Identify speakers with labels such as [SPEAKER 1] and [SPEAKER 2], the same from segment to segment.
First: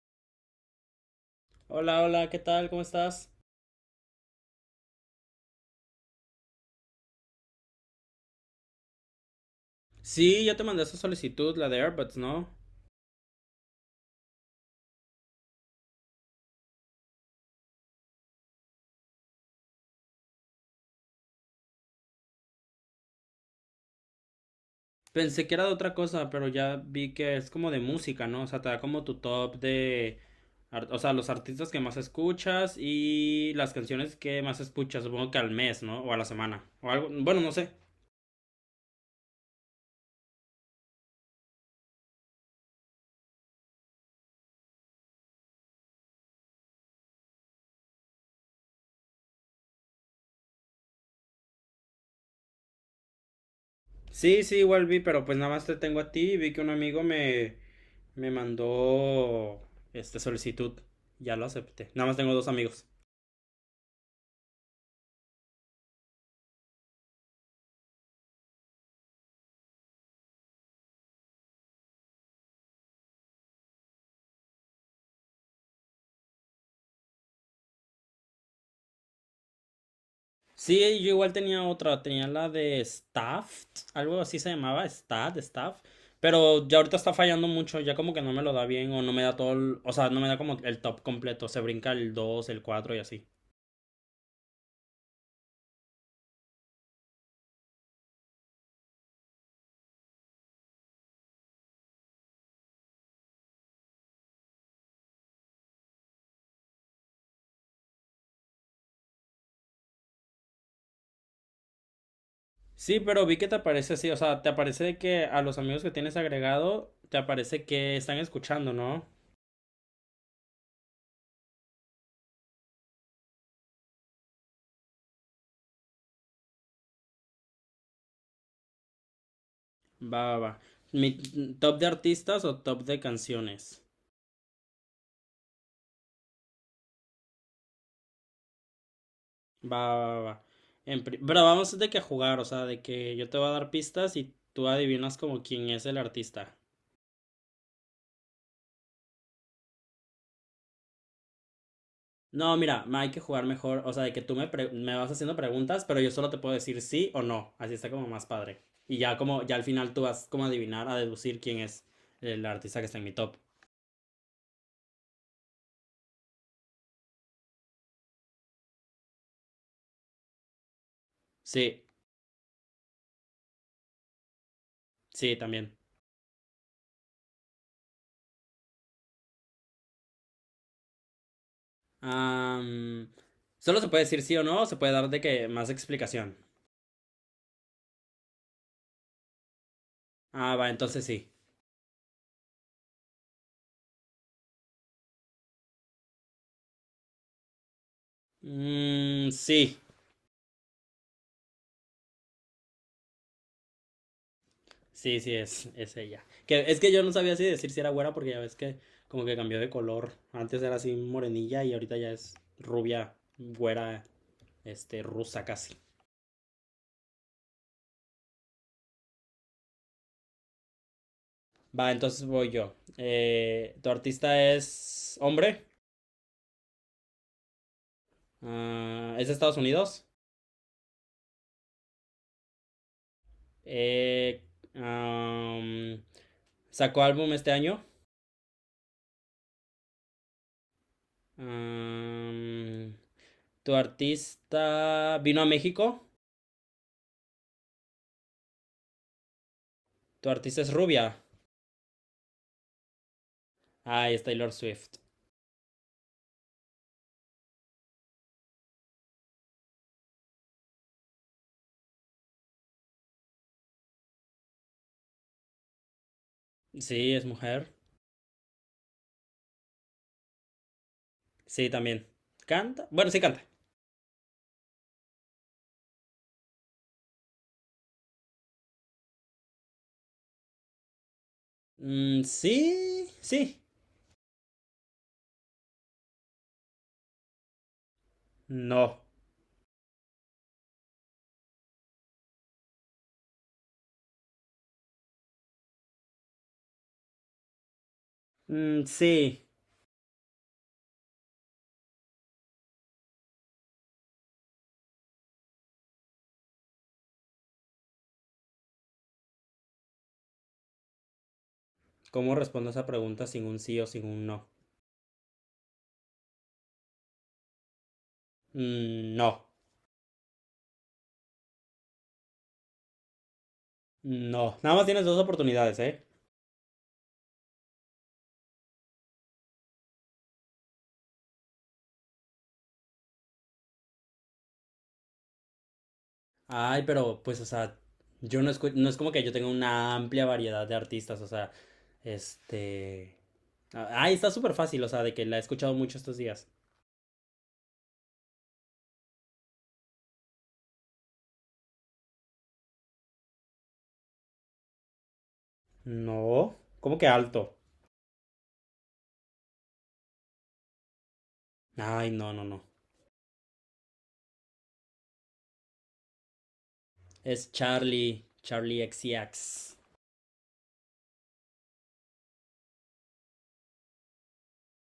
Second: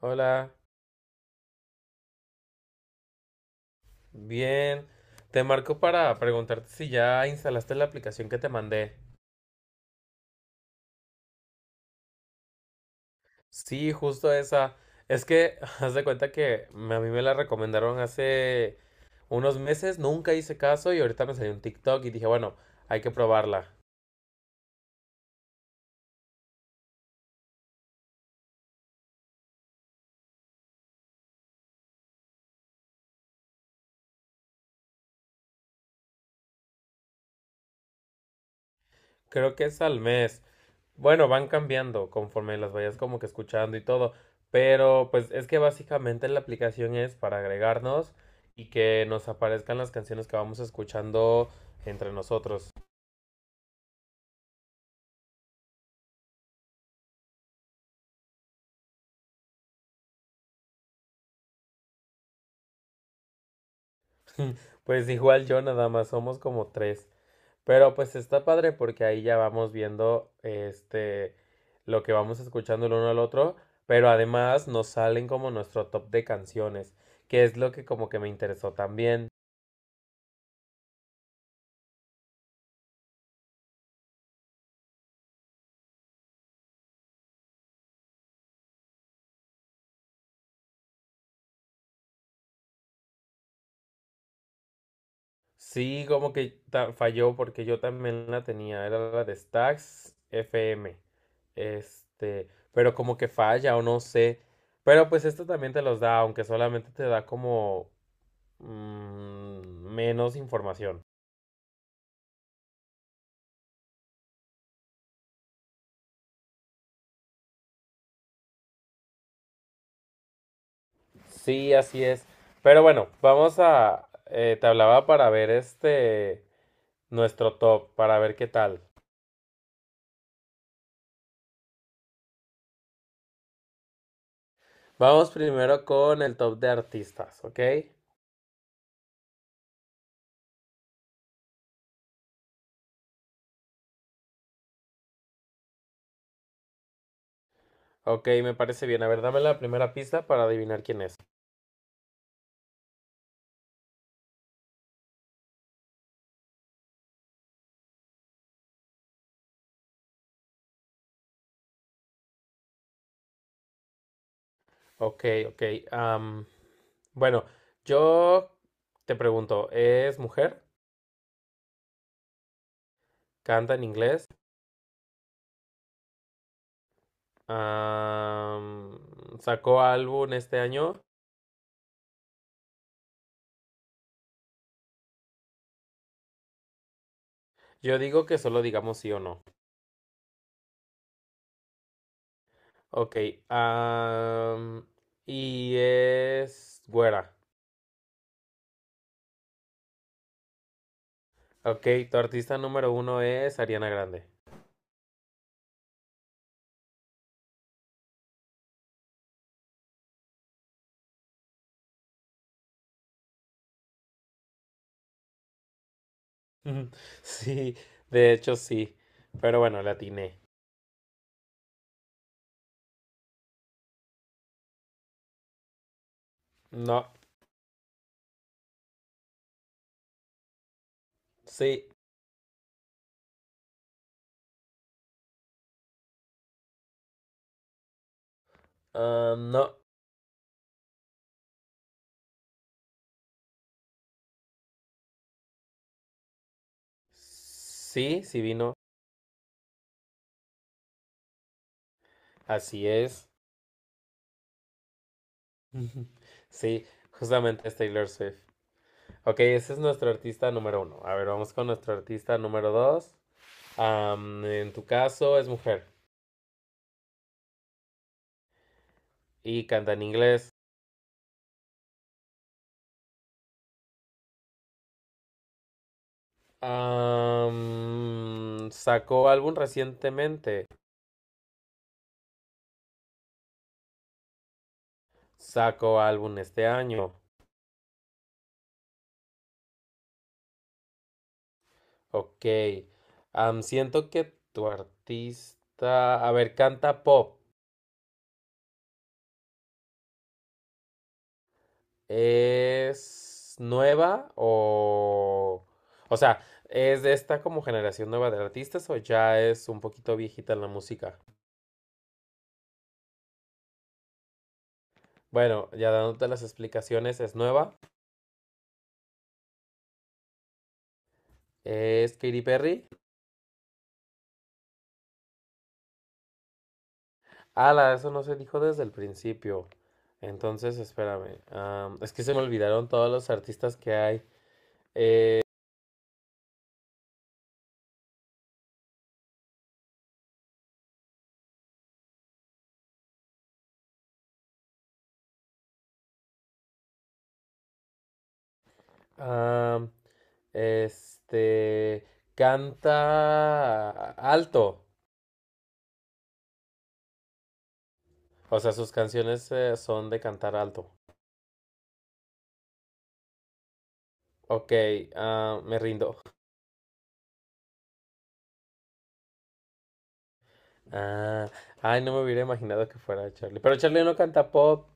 [SPEAKER 1] Hola,
[SPEAKER 2] Hola, hola, ¿qué tal? ¿Cómo estás?
[SPEAKER 1] bien. Te marco para preguntarte si ya instalaste la aplicación que te mandé.
[SPEAKER 2] Sí, ya te mandé esa solicitud, la de AirPods, ¿no?
[SPEAKER 1] Sí, justo esa. Es que haz de cuenta que a mí me la recomendaron hace unos meses, nunca hice caso y ahorita me salió un TikTok y dije, bueno, hay que probarla.
[SPEAKER 2] Pensé que era de otra cosa, pero ya vi que es como de música, ¿no? O sea, te da como tu top de, o sea, los artistas que más escuchas y las canciones que más escuchas, supongo que al mes, ¿no? O a la semana, o algo, bueno, no sé.
[SPEAKER 1] Creo que es al mes. Bueno, van cambiando conforme las vayas como que escuchando y todo. Pero pues es que básicamente la aplicación es para agregarnos y que nos aparezcan las canciones que vamos escuchando entre nosotros.
[SPEAKER 2] Sí, sí, igual vi, pero pues nada más te tengo a ti y vi que un amigo me mandó, solicitud. Ya lo acepté. Nada más tengo dos amigos.
[SPEAKER 1] Pues igual yo nada más somos como tres. Pero pues está padre porque ahí ya vamos viendo este lo que vamos escuchando el uno al otro, pero además nos salen como nuestro top de canciones, que es lo que como que me interesó también.
[SPEAKER 2] Sí, yo igual tenía otra, tenía la de Staff, algo así se llamaba, Stat, Staff, pero ya ahorita está fallando mucho, ya como que no me lo da bien o no me da todo, o sea, no me da como el top completo, se brinca el 2, el cuatro y así.
[SPEAKER 1] Sí, como que falló porque yo también la tenía, era la de Stax FM. Este, pero como que falla o no sé. Pero pues esto también te los da, aunque solamente te da como menos información.
[SPEAKER 2] Sí, pero vi que te aparece así, o sea, te aparece de que a los amigos que tienes agregado, te aparece que están escuchando, ¿no?
[SPEAKER 1] Sí, así es. Pero bueno, vamos a... te hablaba para ver este... nuestro top, para ver qué tal.
[SPEAKER 2] Va, va, va. Mi top de artistas o top de canciones.
[SPEAKER 1] Vamos primero con el top de artistas, ¿ok?
[SPEAKER 2] Va, va, va. Pero vamos de que a jugar, o sea, de que yo te voy a dar pistas y tú adivinas como quién es el artista.
[SPEAKER 1] Ok, me parece bien. A ver, dame la primera pista para adivinar quién es.
[SPEAKER 2] No, mira, ma, hay que jugar mejor, o sea, de que tú me vas haciendo preguntas, pero yo solo te puedo decir sí o no, así está como más padre. Y ya como, ya al final tú vas como a adivinar, a deducir quién es el artista que está en mi top.
[SPEAKER 1] Ok, ok. am, bueno, yo te pregunto, ¿es mujer?
[SPEAKER 2] Sí,
[SPEAKER 1] ¿Canta en inglés?
[SPEAKER 2] sí, también.
[SPEAKER 1] Am, ¿Sacó álbum este año?
[SPEAKER 2] Am, Solo se puede decir sí o no, o se puede dar de que más explicación.
[SPEAKER 1] Yo digo que solo digamos sí o no.
[SPEAKER 2] Ah, va, entonces sí.
[SPEAKER 1] Ok, am, y es güera.
[SPEAKER 2] Mm, sí.
[SPEAKER 1] Ok, tu artista número uno es Ariana Grande.
[SPEAKER 2] Sí, sí, es ella. Que, es que yo no sabía si decir si era güera porque ya ves que como que cambió de color. Antes era así morenilla y ahorita ya es rubia, güera, rusa casi.
[SPEAKER 1] Ujú. Sí, de hecho sí. Pero bueno, la atiné.
[SPEAKER 2] Va, entonces voy yo. ¿Tu artista es hombre?
[SPEAKER 1] No,
[SPEAKER 2] Ah, ¿es de Estados Unidos?
[SPEAKER 1] sí,
[SPEAKER 2] Eh, am, ¿Sacó álbum este año?
[SPEAKER 1] ah, no.
[SPEAKER 2] Am, ¿Tu artista vino a México?
[SPEAKER 1] Sí, sí vino.
[SPEAKER 2] ¿Tu artista es rubia?
[SPEAKER 1] Así es.
[SPEAKER 2] Ah, es Taylor Swift.
[SPEAKER 1] Ujú. Sí, justamente es Taylor Swift. Ok, ese es nuestro artista número uno. A ver, vamos con nuestro artista número dos. En tu caso es mujer
[SPEAKER 2] Sí, es mujer.
[SPEAKER 1] y canta en inglés.
[SPEAKER 2] Sí, también. ¿Canta? Bueno, sí canta.
[SPEAKER 1] Sacó álbum recientemente.
[SPEAKER 2] Mm, sí, sí,
[SPEAKER 1] Sacó álbum este año.
[SPEAKER 2] no.
[SPEAKER 1] Ok. Siento que tu artista. A ver, canta pop.
[SPEAKER 2] Mm, sí.
[SPEAKER 1] ¿Es nueva o? O sea, ¿es de esta como generación nueva de artistas o ya es un poquito viejita en la música?
[SPEAKER 2] ¿Cómo respondo esa pregunta sin un sí o sin un no?
[SPEAKER 1] Bueno, ya dándote las explicaciones, es nueva.
[SPEAKER 2] Mm, no,
[SPEAKER 1] ¿Es Katy Perry?
[SPEAKER 2] no. Nada más tienes dos oportunidades, ¿eh?
[SPEAKER 1] Ala, eso no se dijo desde el principio. Entonces, espérame. Es que se me olvidaron todos los artistas que hay. Eh,
[SPEAKER 2] Ay, pero pues, o sea, yo no es como que yo tenga una amplia variedad de artistas, o sea, este... Ay, está súper fácil, o sea, de que la he escuchado mucho estos días.
[SPEAKER 1] am, este. Canta alto.
[SPEAKER 2] No, ¿cómo que alto?
[SPEAKER 1] O sea, sus canciones son de cantar alto.
[SPEAKER 2] Ay, no, no, no.
[SPEAKER 1] Ok, ah, me rindo.
[SPEAKER 2] Es Charlie XCX.
[SPEAKER 1] Ah, ay, no me hubiera imaginado que fuera Charlie. Pero Charlie no canta pop.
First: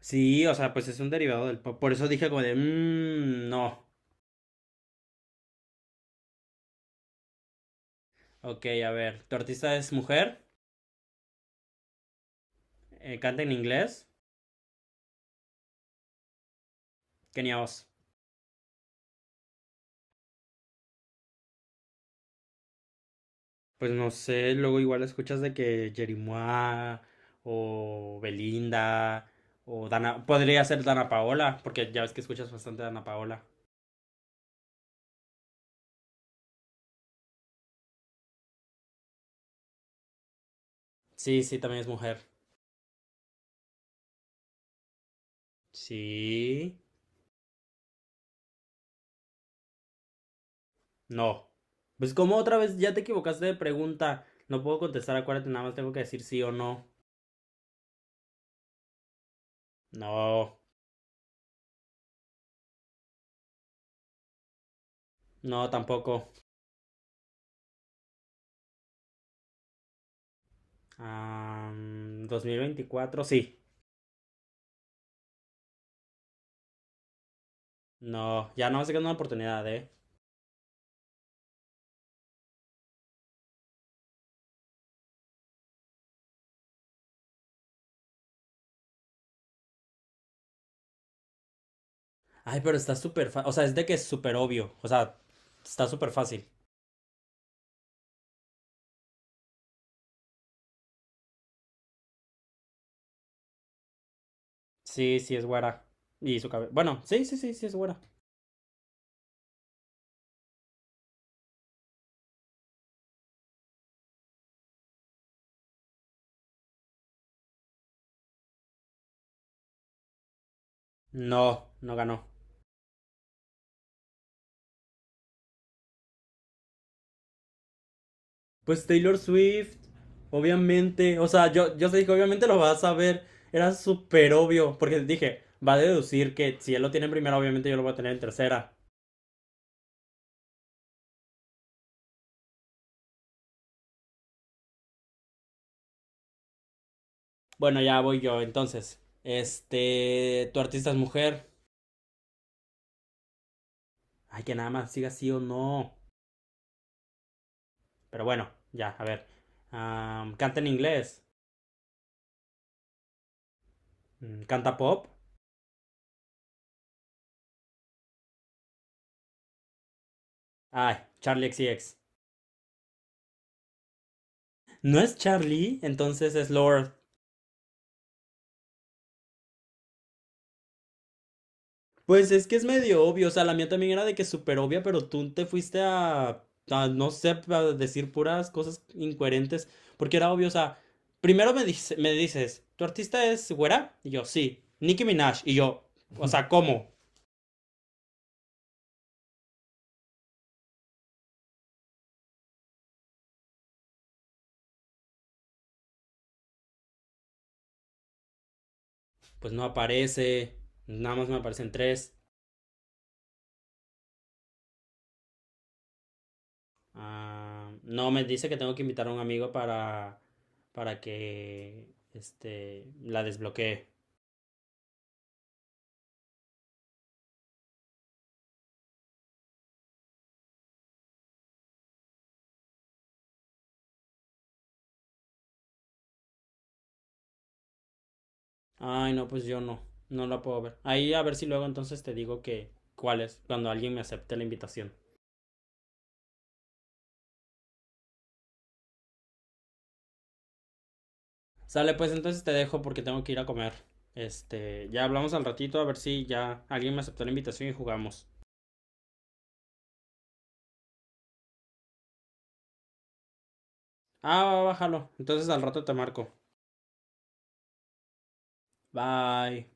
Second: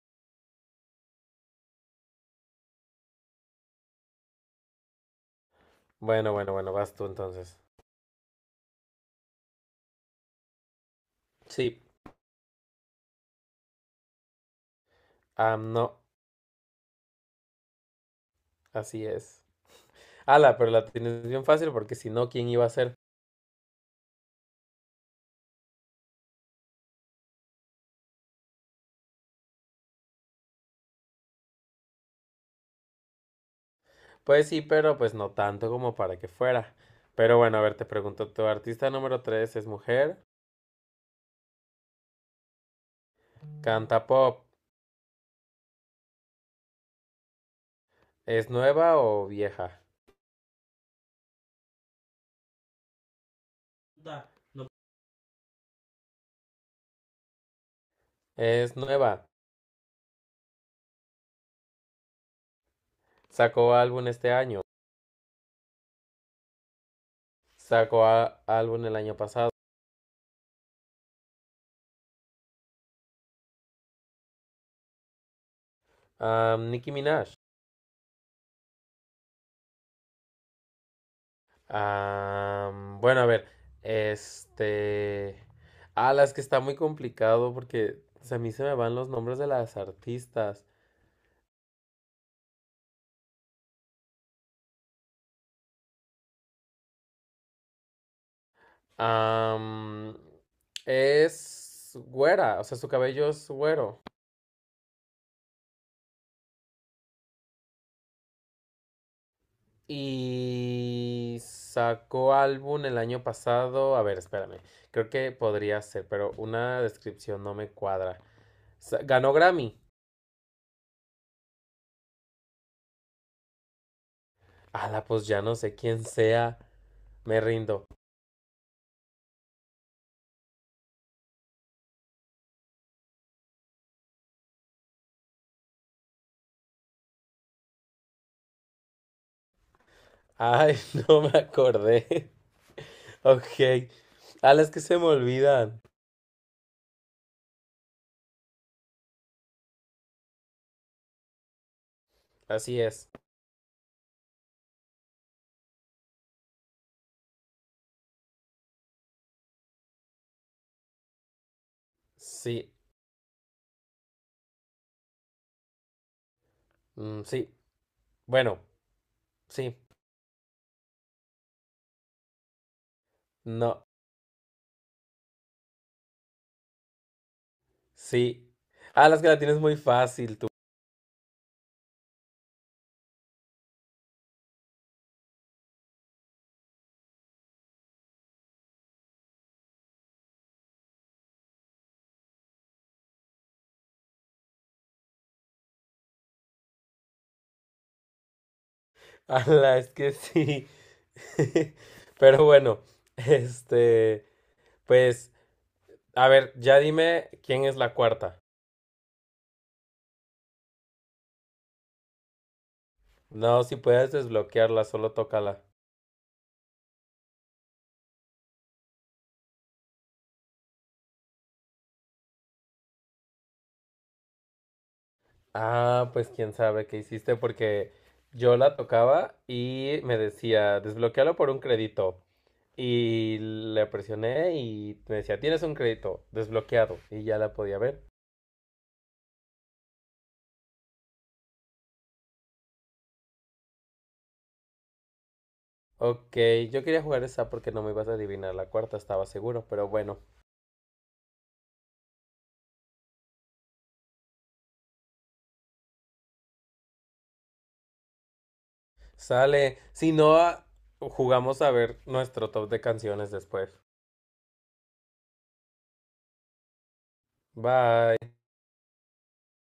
[SPEAKER 2] Sí, o sea, pues es un derivado del pop. Por eso dije como de, no.
[SPEAKER 1] Bueno, bueno, bueno, vas tú entonces.
[SPEAKER 2] Ok, a ver, tu artista es mujer,
[SPEAKER 1] Sí,
[SPEAKER 2] canta en inglés,
[SPEAKER 1] ah, no,
[SPEAKER 2] Kenia Os.
[SPEAKER 1] así es. Ala, pero la tienes bien fácil porque si no, ¿quién iba a ser?
[SPEAKER 2] Pues no sé, luego igual escuchas de que Jerimois o Belinda o Dana, podría ser Dana Paola, porque ya ves que escuchas bastante a Dana Paola.
[SPEAKER 1] Pues sí, pero pues no tanto como para que fuera. Pero bueno, a ver, te pregunto, ¿tu artista número tres es mujer?
[SPEAKER 2] Sí, sí, también es mujer.
[SPEAKER 1] ¿Canta pop?
[SPEAKER 2] Sí,
[SPEAKER 1] ¿Es nueva o vieja?
[SPEAKER 2] no. Pues como otra vez ya te equivocaste de pregunta, no puedo contestar, acuérdate, nada más tengo que decir sí o no.
[SPEAKER 1] Es nueva.
[SPEAKER 2] No,
[SPEAKER 1] Sacó álbum este año.
[SPEAKER 2] no, tampoco.
[SPEAKER 1] Sacó álbum el año pasado.
[SPEAKER 2] 2024, sí.
[SPEAKER 1] Ah, Nicki Minaj.
[SPEAKER 2] No, ya no más se queda una oportunidad, ¿eh?
[SPEAKER 1] Ah, bueno, a ver, este... Ah, las que está muy complicado porque a mí se me van los nombres de las artistas.
[SPEAKER 2] Ay, pero está súper fácil. O sea, es de que es súper obvio. O sea, está súper fácil.
[SPEAKER 1] Ah, es güera, o sea, su cabello es güero.
[SPEAKER 2] Sí, sí es güera. Y su cabello. Bueno, sí, sí, sí, sí es güera.
[SPEAKER 1] Y sacó álbum el año pasado. A ver, espérame. Creo que podría ser, pero una descripción no me cuadra. Ganó Grammy.
[SPEAKER 2] No, no ganó.
[SPEAKER 1] Ala, pues ya no sé quién sea. Me rindo.
[SPEAKER 2] Pues Taylor Swift, obviamente. O sea, yo te dije, obviamente lo vas a ver. Era súper obvio. Porque dije, va a deducir que si él lo tiene en primera, obviamente yo lo voy a tener en tercera.
[SPEAKER 1] Ay, no me acordé. Ok. Ala, es que se me olvidan.
[SPEAKER 2] Bueno, ya voy yo entonces. Tu artista es mujer.
[SPEAKER 1] Así es.
[SPEAKER 2] Ay, que nada más siga sí o no. Pero bueno, ya, a ver. Canta en inglés.
[SPEAKER 1] Sí.
[SPEAKER 2] Canta pop.
[SPEAKER 1] Mm, sí. Bueno. Sí.
[SPEAKER 2] Ay, Charlie XCX.
[SPEAKER 1] No.
[SPEAKER 2] No es Charlie, entonces es Lord.
[SPEAKER 1] Sí. Ala, es que la tienes muy fácil tú.
[SPEAKER 2] Pues es que es medio obvio. O sea, la mía también era de que súper obvia, pero tú te fuiste a, no sé, a decir puras cosas incoherentes. Porque era obvio, o sea, primero me dices, ¿tu artista es güera? Y yo, sí. Nicki Minaj. Y yo, o sea, ¿cómo?
[SPEAKER 1] Ala, es que sí. Pero bueno. Este. Pues, a ver, ya dime quién es la cuarta.
[SPEAKER 2] Pues no aparece. Nada más me aparecen tres.
[SPEAKER 1] No, si puedes desbloquearla, solo tócala.
[SPEAKER 2] Ah, no, me dice que tengo que invitar a un amigo para que la desbloquee.
[SPEAKER 1] Ah, pues quién sabe qué hiciste porque yo la tocaba y me decía, desbloquealo por un crédito. Y le presioné y me decía, tienes un crédito desbloqueado. Y ya la podía ver.
[SPEAKER 2] Ay, no, pues yo no, no la puedo ver. Ahí a ver si luego entonces te digo que cuál es, cuando alguien me acepte la invitación.
[SPEAKER 1] Ok, yo quería jugar esa porque no me ibas a adivinar la cuarta, estaba seguro, pero bueno,
[SPEAKER 2] Sale, pues entonces te dejo porque tengo que ir a comer. Ya hablamos al ratito a ver si ya alguien me aceptó la invitación y jugamos.
[SPEAKER 1] sale. Si no, ah, jugamos a ver nuestro top de canciones después.
[SPEAKER 2] Ah, va, bájalo. Entonces al rato te marco.
[SPEAKER 1] Bye.
[SPEAKER 2] Bye.